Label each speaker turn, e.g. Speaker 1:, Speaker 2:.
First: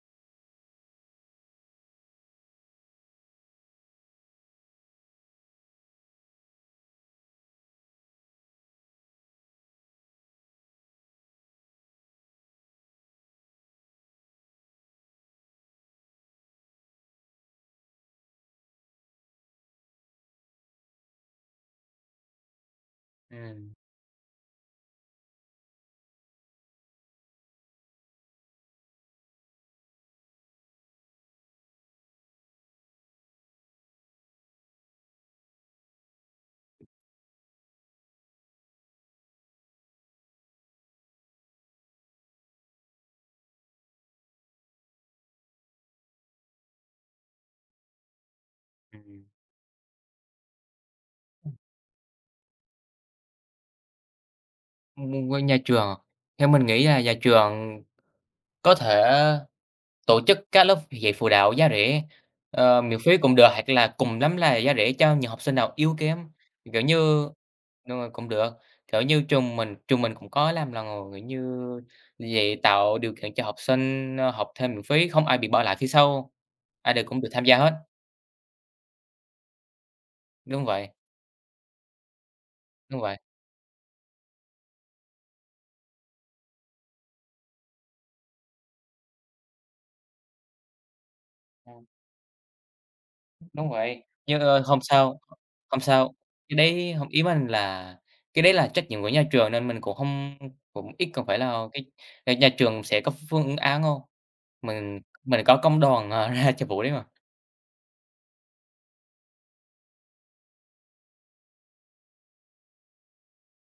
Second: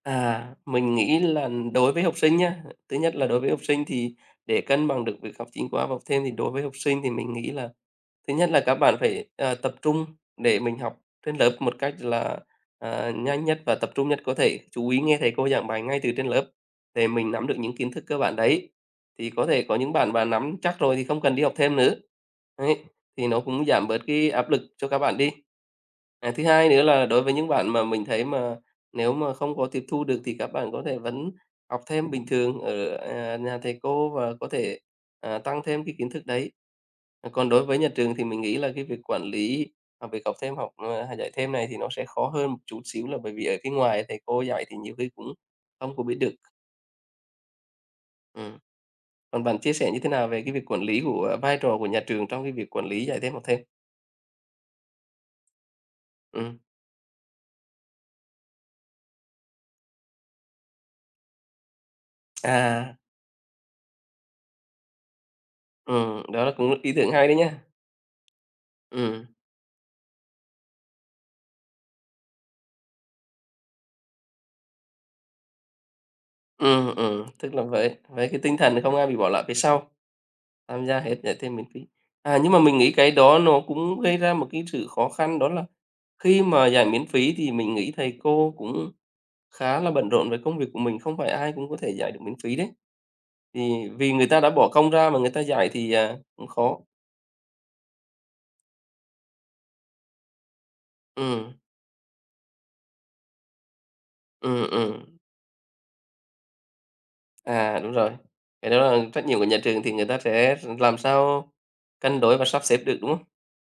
Speaker 1: À, mình nghĩ là đối với học sinh nhá, thứ nhất là đối với học sinh thì để cân bằng được việc học chính khóa và học thêm thì đối với học sinh thì mình nghĩ là thứ nhất là các bạn phải, ờ, tập trung để mình học trên lớp một cách là, à, nhanh nhất và tập trung nhất có thể, chú ý nghe thầy cô giảng bài ngay từ trên lớp để mình nắm được những kiến thức cơ bản đấy, thì có thể có những bạn mà nắm chắc rồi thì không cần đi học thêm nữa, ấy, thì nó cũng
Speaker 2: Ừm.
Speaker 1: giảm bớt cái áp lực cho các bạn đi. À, thứ hai nữa là đối với những bạn mà mình thấy mà nếu mà không có tiếp thu được thì các bạn có thể vẫn học thêm bình thường ở, à, nhà thầy cô và có thể, ờ, tăng thêm cái kiến thức đấy. Còn đối với nhà trường thì mình nghĩ là cái việc quản lý học việc học thêm học hay dạy thêm này thì nó sẽ khó hơn một chút xíu là bởi vì ở cái ngoài thầy cô dạy thì nhiều khi cũng không có biết được. Ừm.
Speaker 2: Ừm.
Speaker 1: Còn bạn chia sẻ như thế nào về cái việc quản lý của vai trò của nhà trường trong cái việc quản lý dạy, thêm học thêm?
Speaker 2: [unintelligible] của nhà trường. Theo
Speaker 1: Ừm.
Speaker 2: mình nghĩ là nhà trường có thể tổ chức các lớp dạy phụ đạo giá rẻ, ờ,
Speaker 1: À.
Speaker 2: miễn phí cũng được, hoặc là cùng lắm là giá rẻ cho nhiều học sinh nào yếu
Speaker 1: Ừm,
Speaker 2: kém,
Speaker 1: đó là cũng một
Speaker 2: kiểu
Speaker 1: ý tưởng hay
Speaker 2: như
Speaker 1: đấy nhá.
Speaker 2: đúng rồi, cũng được, kiểu như
Speaker 1: Ừm.
Speaker 2: trường mình trường mình cũng có làm lần rồi, kiểu như dạy, tạo điều kiện cho học sinh, ờ, học thêm miễn phí, không ai bị bỏ lại phía sau, ai
Speaker 1: Ừm,
Speaker 2: đều cũng
Speaker 1: ừm,
Speaker 2: được tham
Speaker 1: tức
Speaker 2: gia
Speaker 1: là
Speaker 2: hết.
Speaker 1: với với cái tinh thần không ai bị bỏ lại phía sau,
Speaker 2: Đúng
Speaker 1: tham
Speaker 2: vậy.
Speaker 1: gia hết, dạy thêm miễn phí. À, nhưng mà mình nghĩ
Speaker 2: Đúng
Speaker 1: cái
Speaker 2: vậy.
Speaker 1: đó nó cũng gây ra một cái sự khó khăn đó là khi mà dạy miễn phí thì mình nghĩ thầy cô cũng khá là bận rộn với công việc của mình, không phải ai cũng có
Speaker 2: Ừm.
Speaker 1: thể dạy được miễn phí đấy.
Speaker 2: Đúng
Speaker 1: Thì
Speaker 2: vậy,
Speaker 1: vì người ta
Speaker 2: nhưng
Speaker 1: đã bỏ
Speaker 2: không
Speaker 1: công ra mà
Speaker 2: sao,
Speaker 1: người ta dạy
Speaker 2: không
Speaker 1: thì,
Speaker 2: sao,
Speaker 1: à, cũng
Speaker 2: cái
Speaker 1: khó.
Speaker 2: đấy hông, ý mình là cái đấy là trách nhiệm của nhà trường nên mình cũng hông, cũng ít không phải
Speaker 1: Ừm.
Speaker 2: là cái nhà trường sẽ có phương án hông?
Speaker 1: Ừm,
Speaker 2: Mình
Speaker 1: ừm.
Speaker 2: mình có công đoàn, ờ, ra cho vụ đấy mà.
Speaker 1: À, đúng rồi, cái đó là trách nhiệm của nhà trường thì người ta sẽ làm sao cân đối và sắp xếp được, đúng không?